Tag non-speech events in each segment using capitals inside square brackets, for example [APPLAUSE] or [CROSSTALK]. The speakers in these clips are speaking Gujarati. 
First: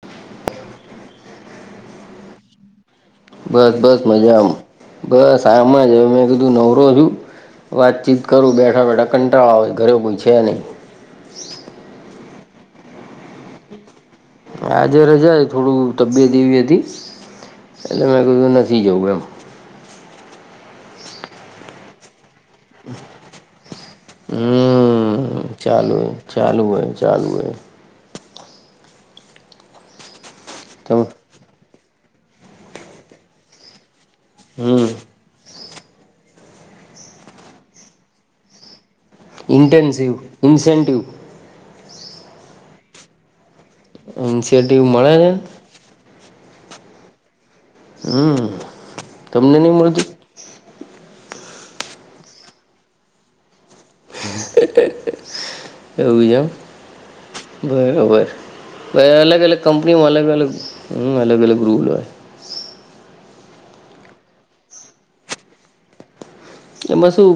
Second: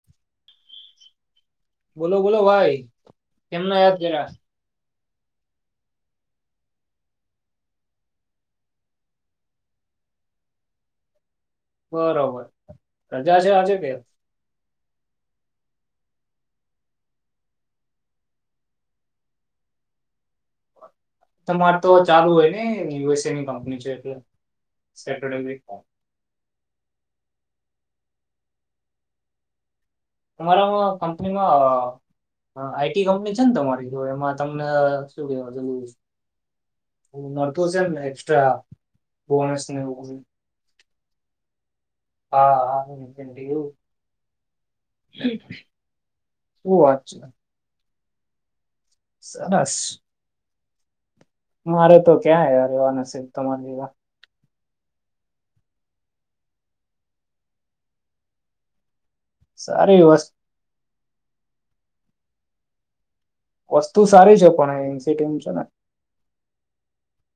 [INAUDIBLE] બોલો બોલો ભાઈ. બસ કેમને યાદ બસ કર્યા મજામાં. બસ આમ જ હવે મેં કીધું નવરો છું. વાતચીત કરું બેઠા બેઠા કંટાળો આવે ઘરે કોઈ છે નય. બરોબર. રજા છે આજે કે? આજે રજા થોડું તબિયત એવી હતી. એટલે મે કીધું નથી જવું એમ. તમારે તો ચાલુ હોય એ યુએસએની કંપની છે. એટલે સેટરડે હમ વીક. ચાલુ હોય ચાલુ હોય, ચાલુ હોય. અમારામાં તમે કંપનીમાં આઈટી કંપની છેને તમારી? જો એમાં તમને હમ શું કેવ [UNINTELLIGIBLE] એક્સ્ટ્રા. બોનસ ને એવું ઇન્ટેન્સિવ બધું? ઈસેન્ટિવ. હા હા. [UNINTELLIGIBLE] એનસીઆરતી મળેને. શું વાત છે. હમ, તમને ની સરસ મળતું. મારે તો ક્યાં યાર એવા નાસીબ તમારી જેવા. એવુજ એમ, બરોબર. અલગ અલગ સારી કંપનીઓમાં અલગ વસ્તુ અલગ હ અલગ અલગ રૂલ હોય. વસ્તુ સારી છે પણ એન્સીિડમ છેને. બસું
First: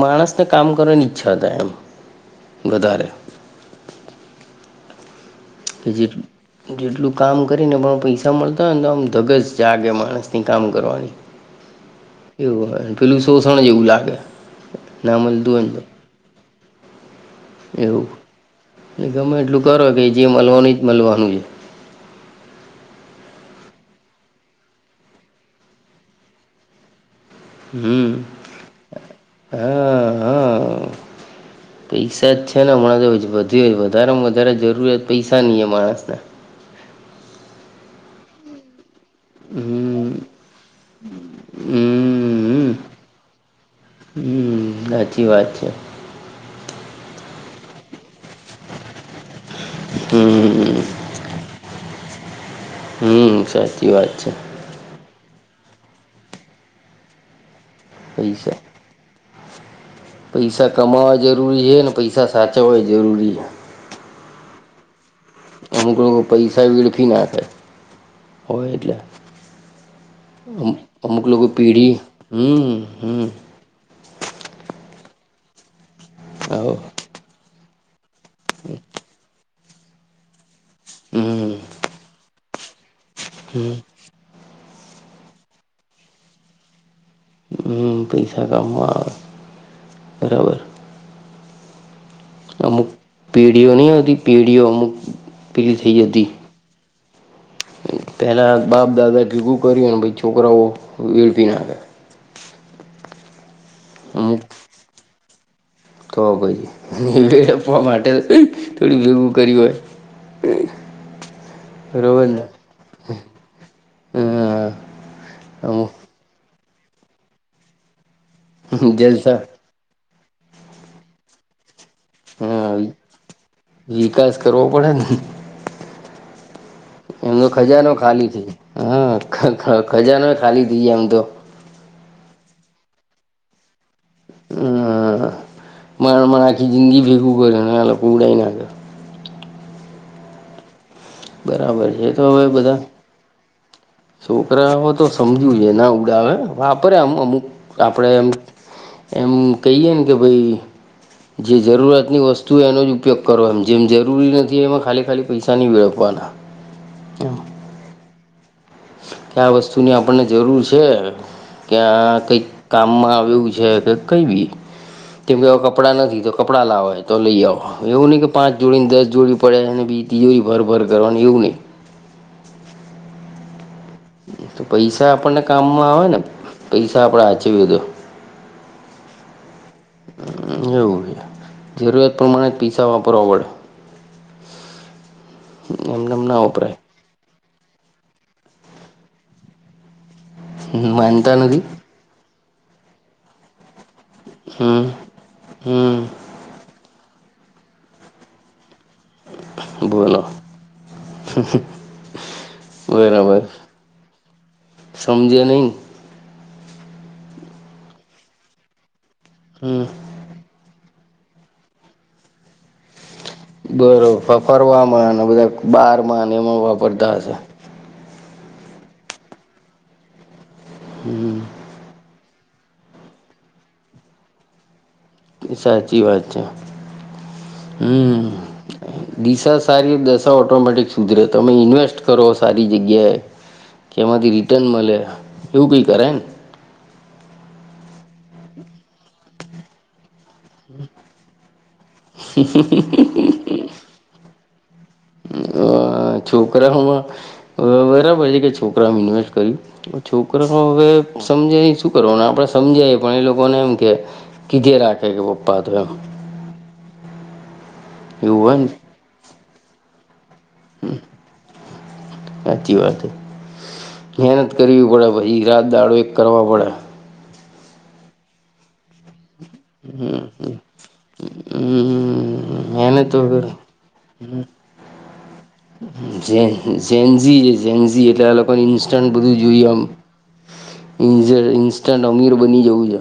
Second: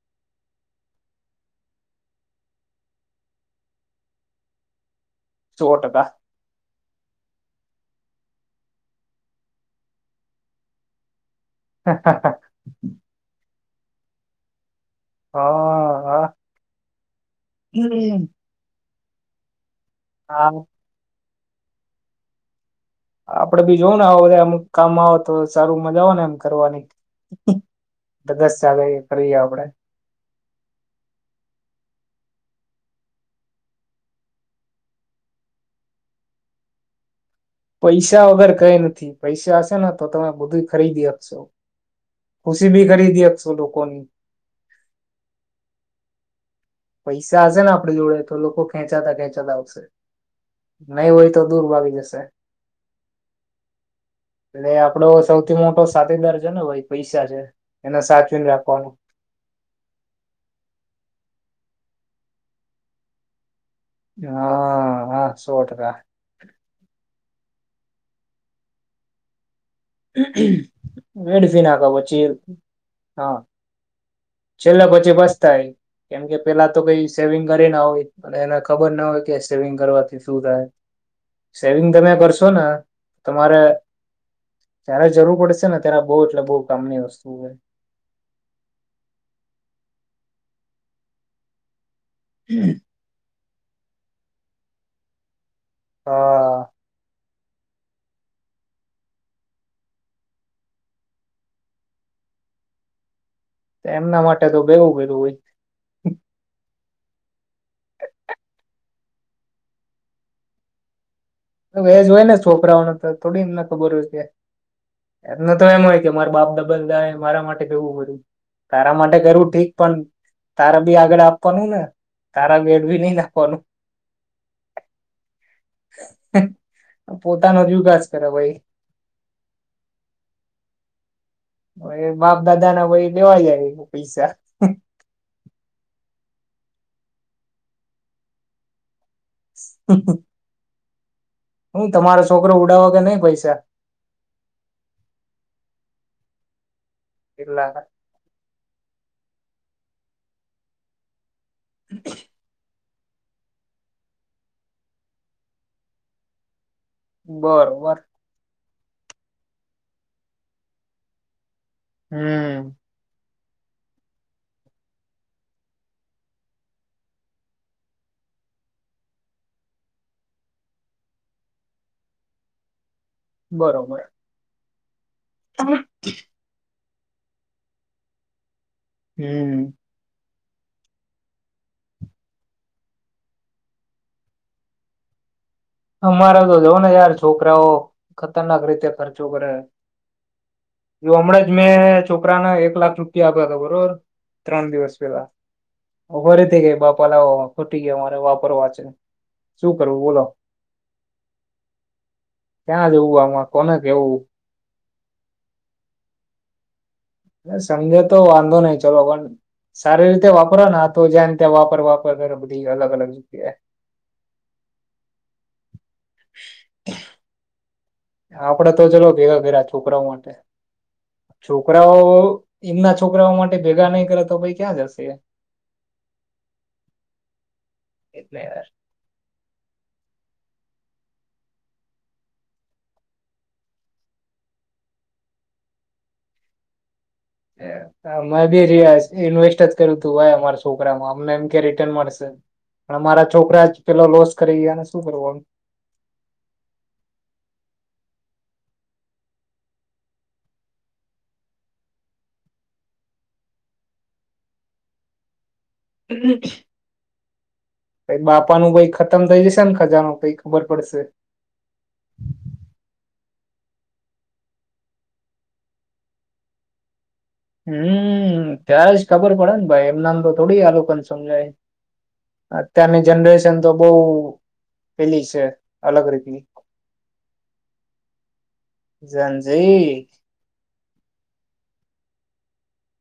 માણસને કામ કરવાની ઈચ્છા હતા એમ. ગદારે. સો કે જે ટકા જેટલું કામ. કરીને પણ પૈસા મળતા હોય ને તો આમ ધગસ જાગે માણસની કામ કરવાની. એવું હોય પેલું શોષણ જે એવું લાગે. ના મળતું હોય હા હા ને તો એવું હ. ગમે એટલું કરો કે જે મળવાનું જ મળવાનું છે. આપડે બી જોવ ને આવ વધારે અમુક કામ આવે તો સારું મજા આવે ને એમ કરવાની. હમ ધગસ ચાલે એ કરીએ આપડે હા હા. પૈસા જ છે ને હણા તો વધી હોય વધારેમાં વધારે જરૂરિયાત પૈસા નની એ માણસના. [INAUDIBLE] પૈસા વગર કઈ નથી પૈસા હશે ને તો હમ તમે બધું ખરીદી આપશો. હમ ખુશી હમ ભી કરી દી અસો લોકોની. હમ સાચી વાત છે. પૈસા હશેે ને આપડી જોડે તો. તો લોકો ખેંચાતા ખેંચાતા આવશે હમ નહી હોય તો દૂર ભાગી જશે. હમ સાચી વાત છે. એટલે આપડો સૌથી મોટો સાથીદાર છે ને ભ પૈસા છે એને સાચવીને પૈસા રાખવાનું. પૈસા કમાવા જરૂરી છે ને પૈસા સાચવવા જરૂરી છે. હા હા. સો ટકા અમુક લોકો પૈસા વળખી નાખાય હોય એટલે. અમક અમુક લોકોગુ વેડફી નાખો પીઢી પછી હ હ. છેલ્લા પછી બસ થાય કેમકે પેલા આવો તો કઈ સેવિંગ કરી ના હોય અને એને ખબર ના હોય કે સેવિંગ કરવાથી શું થાય હમ સેવિંગ તમે કરશો ને. તમારે જારે જરૂર પડશે ને ત્યારે બહ એટલે બહ કામની. હોય હમ પૈસા કામવા. બરાબર. અમુક પીઢીઓ નહતી પીઢીઓ અમુક પીડી થઈ જ હતી હા પહેલા બાપ દાદા ભેગું કર્યું ને ભ છોકરાઓ વેડફી નાખે. [INAUDIBLE] એમના અમુક માટે તો ભેગું ભેગું હોય. તો ભાઈ. વેડ આપવા માટે થોડી ભેગું કર હોય. વેજ હોય ને છોકરાઓને તો થોડીમને ખબર હોય કે. હા એમને તો એમ અમુક હોય કે મારે બાપ દા. મારા માટે જવું બધું તારા માટે જલસા કરવું ઠીક પણ. તારા બી આગળ આપવાનું ને. તારા હા બેડ બી નહી નાખવાનું વિકાસ કરવો પડેને. એમનો પોતાનો જ ખજાનો વિકાસ કરે ખાલી થ ભાઈ ગ હ ખજાનો ખાલી થઈ ગાય એમ તો. એ બાપ દાદા ના ભાઈ લેવાઈ જાય. પૈસા હ. મા મને આખી જિંદગી ભેગું કરે અનેને આ લોકો ઉડાવ નાખે. સતક. બરાબર છે તો હવે બધા ઉડાવો કે નહી પૈસા છોકરાઓ તો સમજુ છે ના. બ આવે વાપરે એમ અમુક એટલા આપણેે એમ. એમ કહીએ ને કે ભાઈ જે જરૂરતની વસ્તુય એનો જ. ઉપયોગ કરો એમ જેમ જરૂરી નથી એમાં ખાલી ખાલી પૈસા નહીં વળવવાના. બરોબર. કે આ વસ્તુની આપણને જરૂર છે કે્યા કઈક હમ કામમાં આવું છે. છેદ કઈવીી. કેમ કે હવે કપડાં નથી તો કપડાં લાવાય તો લઈ આવો એવું નહી કે પાંચ જોડીને દસ જોડી પડે અને બી ભર ભર કરવાની એવું નહી. બરોબર. તો પૈસા આપણને કામમાં આવેને પૈસા આપડે હાચવીધો. હમ. એવું છે જરૂરિયાત પ્રમાણે જ પીસા વાપરવા પડે. [INAUDIBLE] એમ ના અમારા તો વપરાય જોવોને યાર છોકરાઓ ખતરનાક રીતે ખર્ચો કરે. એ માનતા હમણાં જ નથી મેં છો પરાના એક લાખ રૂપિયા આપ્યા તો બરોબર ત્રણ હમ દિવસ પેલા હમ ફરીથી બા પલા ખોટી ગ મારે વાપરવા છે. શું કરવું બોલો. ક્યાં જવું બરાબર. આમાં કોને કેવું સમજે નહી. સમજો તો વાંધો નય ચલો પણ હમ સારી રીતે વાપરોને તો જ્યા વાપર વાપર અધી અલગ અલગ જ. બરોબર, ફરવાવામાં અને બધા બારમાં એમાં વાપરતા હશે. આપડે તો ચલો ભેગા કયરા છોકરાઓ માટે છોકરાઓ એમના છોકરાઓ માટે ભેગા નઈ કરે તો ભાઈ ક્યાં જશે. સાચી વાત છે. હમ, એટલે દિસા સારી દશા ઓટોમેટિક સુધરે તમે ઇન્વેસ્ટ કરો સારી જગ્યાએ એમાંથી રિટર્ન મલે એવું કઈ કરાયને. હા, મેંબી રિયા ઇન્વેસ્ટ જ કર્યુંતું એમ. છોકરામાં અમને એમ કે રિટર્ન મળશે પણ અમારા છોકરા પે લોસ કરી ગયાને અ છોકરા હવે બરાબર છેકે છોકરામાં ઇન્વેસ્ટ કર છોકરા હવે સમજે શું કરવા આપણેે સમજાય. પણ એ લોકોને એમ કે કીધે રાખે પણ [UNINTELLIGIBLE] એવું હોય ને બાપાનું ભાઈ ખતમ થઇ જશેને ખજાનું કંઈક. ઉપબર પડશે. સાચી વાત હે. મહેનત કરવી પડે પછી રાત દાડો એક કરવા પડે. હમ, ત્યારે જ ખબર પડે ને ભાઈ એમનામ હમ તો થોડી આલોકન સમજાય. હમ એને અત્યારની તો જનરેશન તો બો [INAUDIBLE] ઝેનઝી ઝેનઝી એટલે આ લોકોને ઇન્સ્ટન્ટ બધું જોય એક. ઇન્સ્ટન્ટ અમીર બની જવું છે.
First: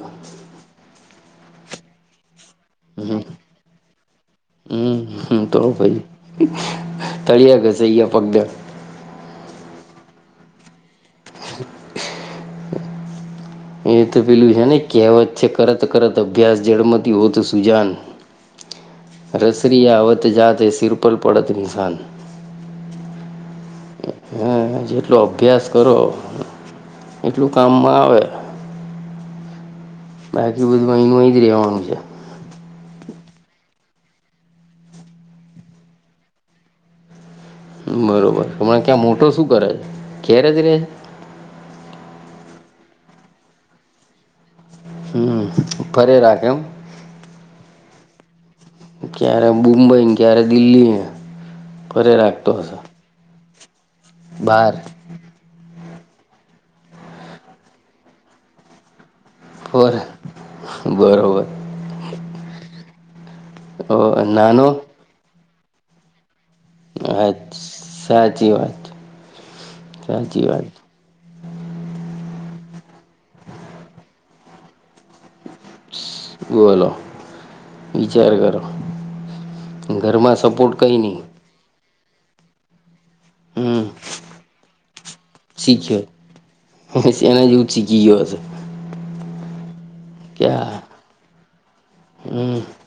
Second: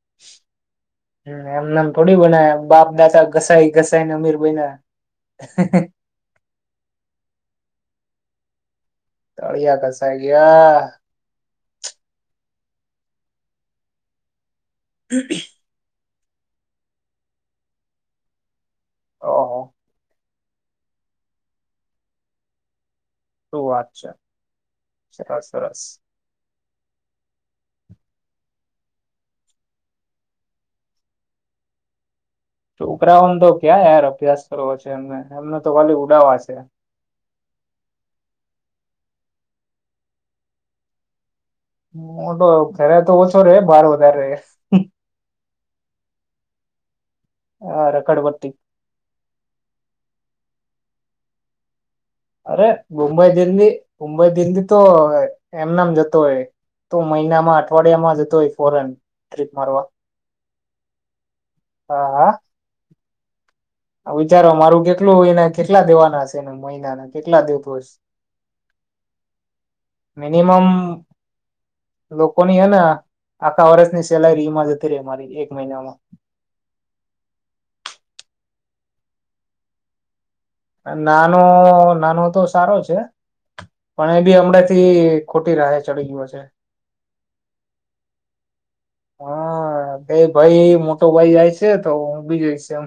એમનેમ થોડી બના એમ. બાપ દાદા ઘસાઈ ઘસાઈને અમીર બયના. હમ તો પહી તળિયા ઘસાઈ ગયા પણ તે. તળિયા ધસાઈ ગયા. [INAUDIBLE] એતો પેલું છેને કહેવત છે. કરત કરત અભ્યાસ જળમતી હોતો સુજાન. ઓહો રસરીયા અવત જાતે સરપલ પડત નિશાન. શું વાત છે હા, જેટલો સરસ અભ્યાસ સરસ કરો. એટલું કામમાં આવે. [UNINTELLIGIBLE] રહેવાનું છે. છોકરાઓન તો ક્યા યાર. અભ્યાસ કરવો છે એમને એમને તો ખાલી ઉડાવા છે. બરોબર. હમણાં ક્યાં મોટો શું કરે છે. ધેરે જ રેય? મોટો ઘરે તો ઓછો રેય બાર વધારે રે. હમ, ઉપરે રાખે એમ. હા રકડબતી ક્યારે મુંબઈ ક્યારે દિલ્હી ફરે રાખતો અરે હશે. મુંબઈ દિલ્હી મુંબઈ દિલ્લી બહાર તો એમ ન એમ જત તોએ મહિનામાં અઠવાડિયામાં જતો હોય ફોરેન. ટ્રીપ મારવા ફરે બરોબર હા હા. ઓ વિચારો નાનો મારું કેટલું હોય ને કેટલા દેવાના છે. મહિનાના હા કેટલા [UNINTELLIGIBLE] દિવોષ સાચી વાત સાચી મિનિમમ વાત લોકોની હને આખા વર્ષની સેલારી એમાં જતી રે મારી એક મહિનામાં બોલો વિચાર કરો ઘરમાં સપોર્ટ કંઈ નહીં નાનો નાનો તો સારો છે હમ પણ એ બી હમણાં થી ખોટી રાહે ચડી ગયો છે શીખ્યો એના જેવું શીખી ગયો હશે. કે ભાઈ ક્યાં મોટો ભાઈ જાય છે તો ઊભી હમ જયશ એમ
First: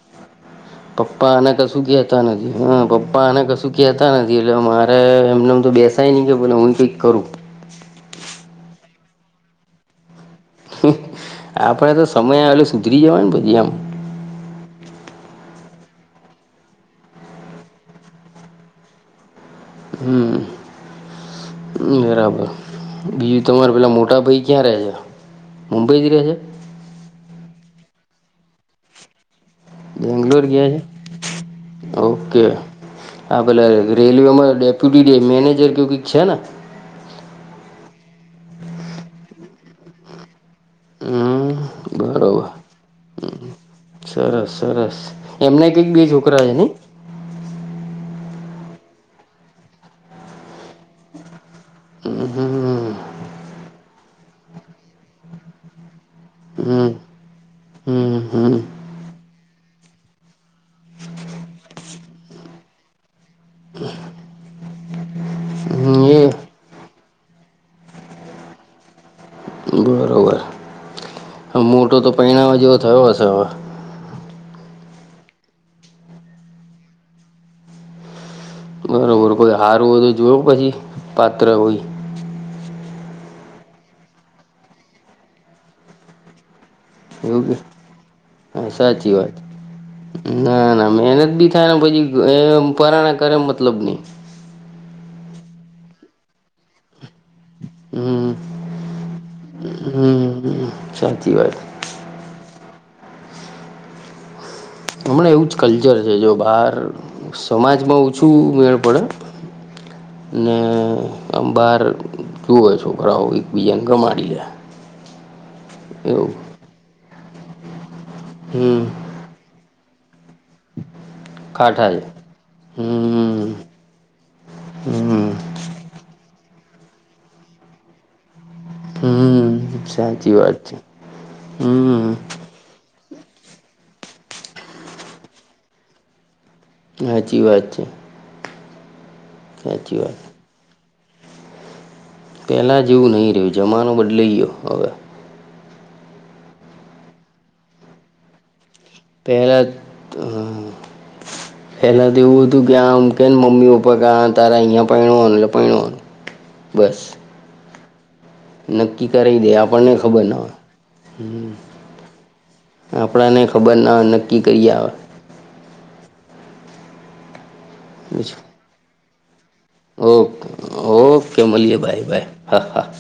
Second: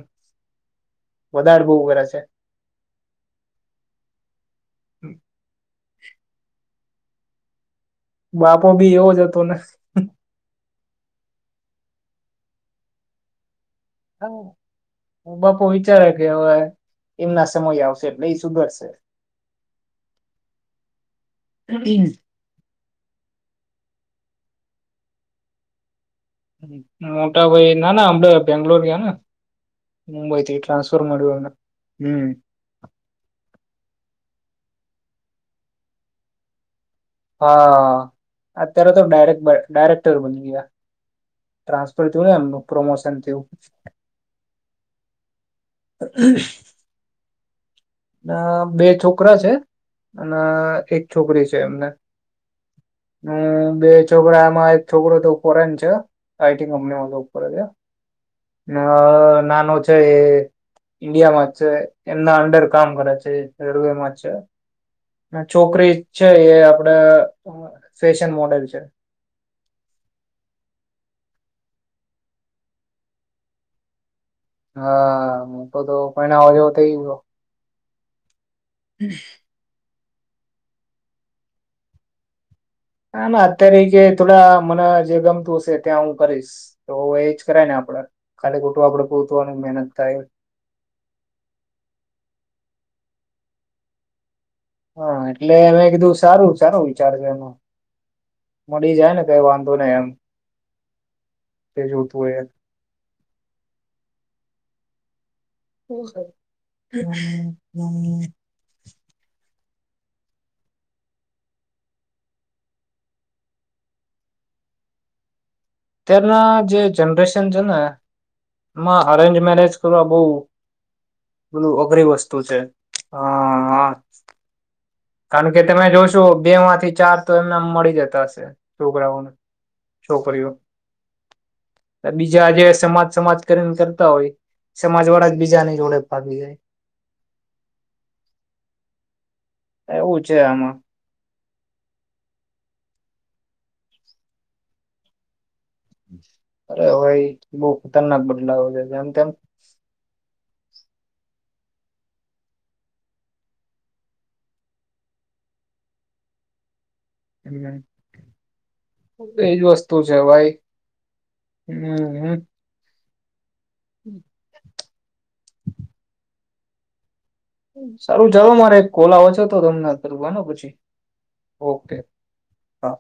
પપ્પા આને વધારે કશું બહુ કરે છે કેતા નથી હ પપ્પા આને કશું કેતા નથી એટલે મારે એમનેમ તો બેસ સાય ની કે બના હું કક કરુ બાપો બી એવોજ હતો ને. આપડે તો સમય આવેલો સુધરી જવાય ને પછી આમ હું બાપુ વિચારે કે હવે એમના સમય આવશે એટલે એ સુધરશે હમ્મ બરાબર. બીજું તમારે પેલા મોટા ભાઈ ક્યાં ર છે મુંબઈ રહે છે મોટા ભાઈ ના ના અમડ બેંગ્લોર ગયા ને મુંબઈ બેંગ્લોર થી ગયા છે ટ્રાન્સફર મળ્યું એમને હમ્મ. ઓકે હા પેલા રેલવેમાં ડેપ્યુટી મેનેજર કે કઈક છે ને. હા અત્યારે તો ડરેક્ટ ડાયરેક્ટર બની ગયા. હમ્મ. ટ્રાન્સફર થયું ને એમનું પ્રમોશન થયું. સરસ સરસ એમના કઈક બે છોકરા છે ને. અ બે છોકરા છે અને એક છોકરી છે. હમ્મ. હ બે છોકરામાં એક છોકરો તો ફોરેન છે હ. આઈ ટી હમ કંપનીમાં જોબ કરે છે હ. હમ હમ અ નાનો છે એ ઈન્ડિયામાંજ છે એમના અંંડર કામ કરે છે. રલવેમાં જ છે અને છોકરી છે એ આપ ડ ફેશન મોડલ છે. બરોબર. મોટો તો પહેણાવા જેવો થયો હશે હવે. હા હ મોટો તો પહણાવા જેવો થઈ ગયો. બરોબર કોઈ હારુ હોય તો જોય પછી પાત્ર કોઈ. ના ના અત્યારે કે થોડા મને જે ગમતું હશે ત્યાં હું કરીશ. તો એજ એવું કે કરાય ને આપડે ખાલી હા ખોટું આપડે સાચી વાત પોતવાનું મહેનત થાય ના ના મહેનત બી થાય પછી એમ પરાણા કરે મતલબ નહીં હા એટલે અમે કીધું સારું સારું વિચાર છે એનો. હમ્મ. મડી જાય ને કઈ વાંધો નહી એમ સાચી વાત એ જોતું હોય. હમણાં એવું જ કલ્ચર છે એ. જો બહાર સમાજમાં ઓછું મેળ પડે. હ [UNINTELLIGIBLE] ને આમ બાર જોએ છોકરાઓ એકબીજાને ગમાડી લે. [INAUDIBLE] એવું અત્યારના જે જનરેશન છે ને હમ એમાં અરેન્જ મેરેજ કરવા બહ પેલુ કાંઠા છે અઘરી વસ્તુ છે હ હમ હા. હમ કારણ કે તમે જોશો બે માંથી ચાર તો એમને મળી જતા હશે છોકરાઓને. હમ સાચી છોકરીઓ વાત છે હમ બીજાજે સમા સમાજ કરીને કરતા હોય સમાજ વાળા જ બીજાની જોડે પાાગી જાય. સાચી વાત છે. સાચી એવું વાત છે આમાં. પેલા જેવું નહીિ રહ્યું જમાનું બદલાઈ ગયો હવે. અરે હોય બહ ખતરનાક બદલાવ છે. જેમ તેમ પહેલા તો. પેલા તો એવું હતું કે આમ કે ને મમ્મી પપ્પા કા તારા અહીંયા પૈણનું એટલે પનું. બસ. નક્કી કરાવ દે એજ આપણને વસ્તુ છે ખબર ના હો ભાઈ હમ. હમ આપણાને ખબર ન હોય નક્કી કરી આવે. સારું જાલ મારે કોલા હો છે. તો રમ કરનો ઓકે પછી ઓકે મળીએ ઓકે બાય બાય હા.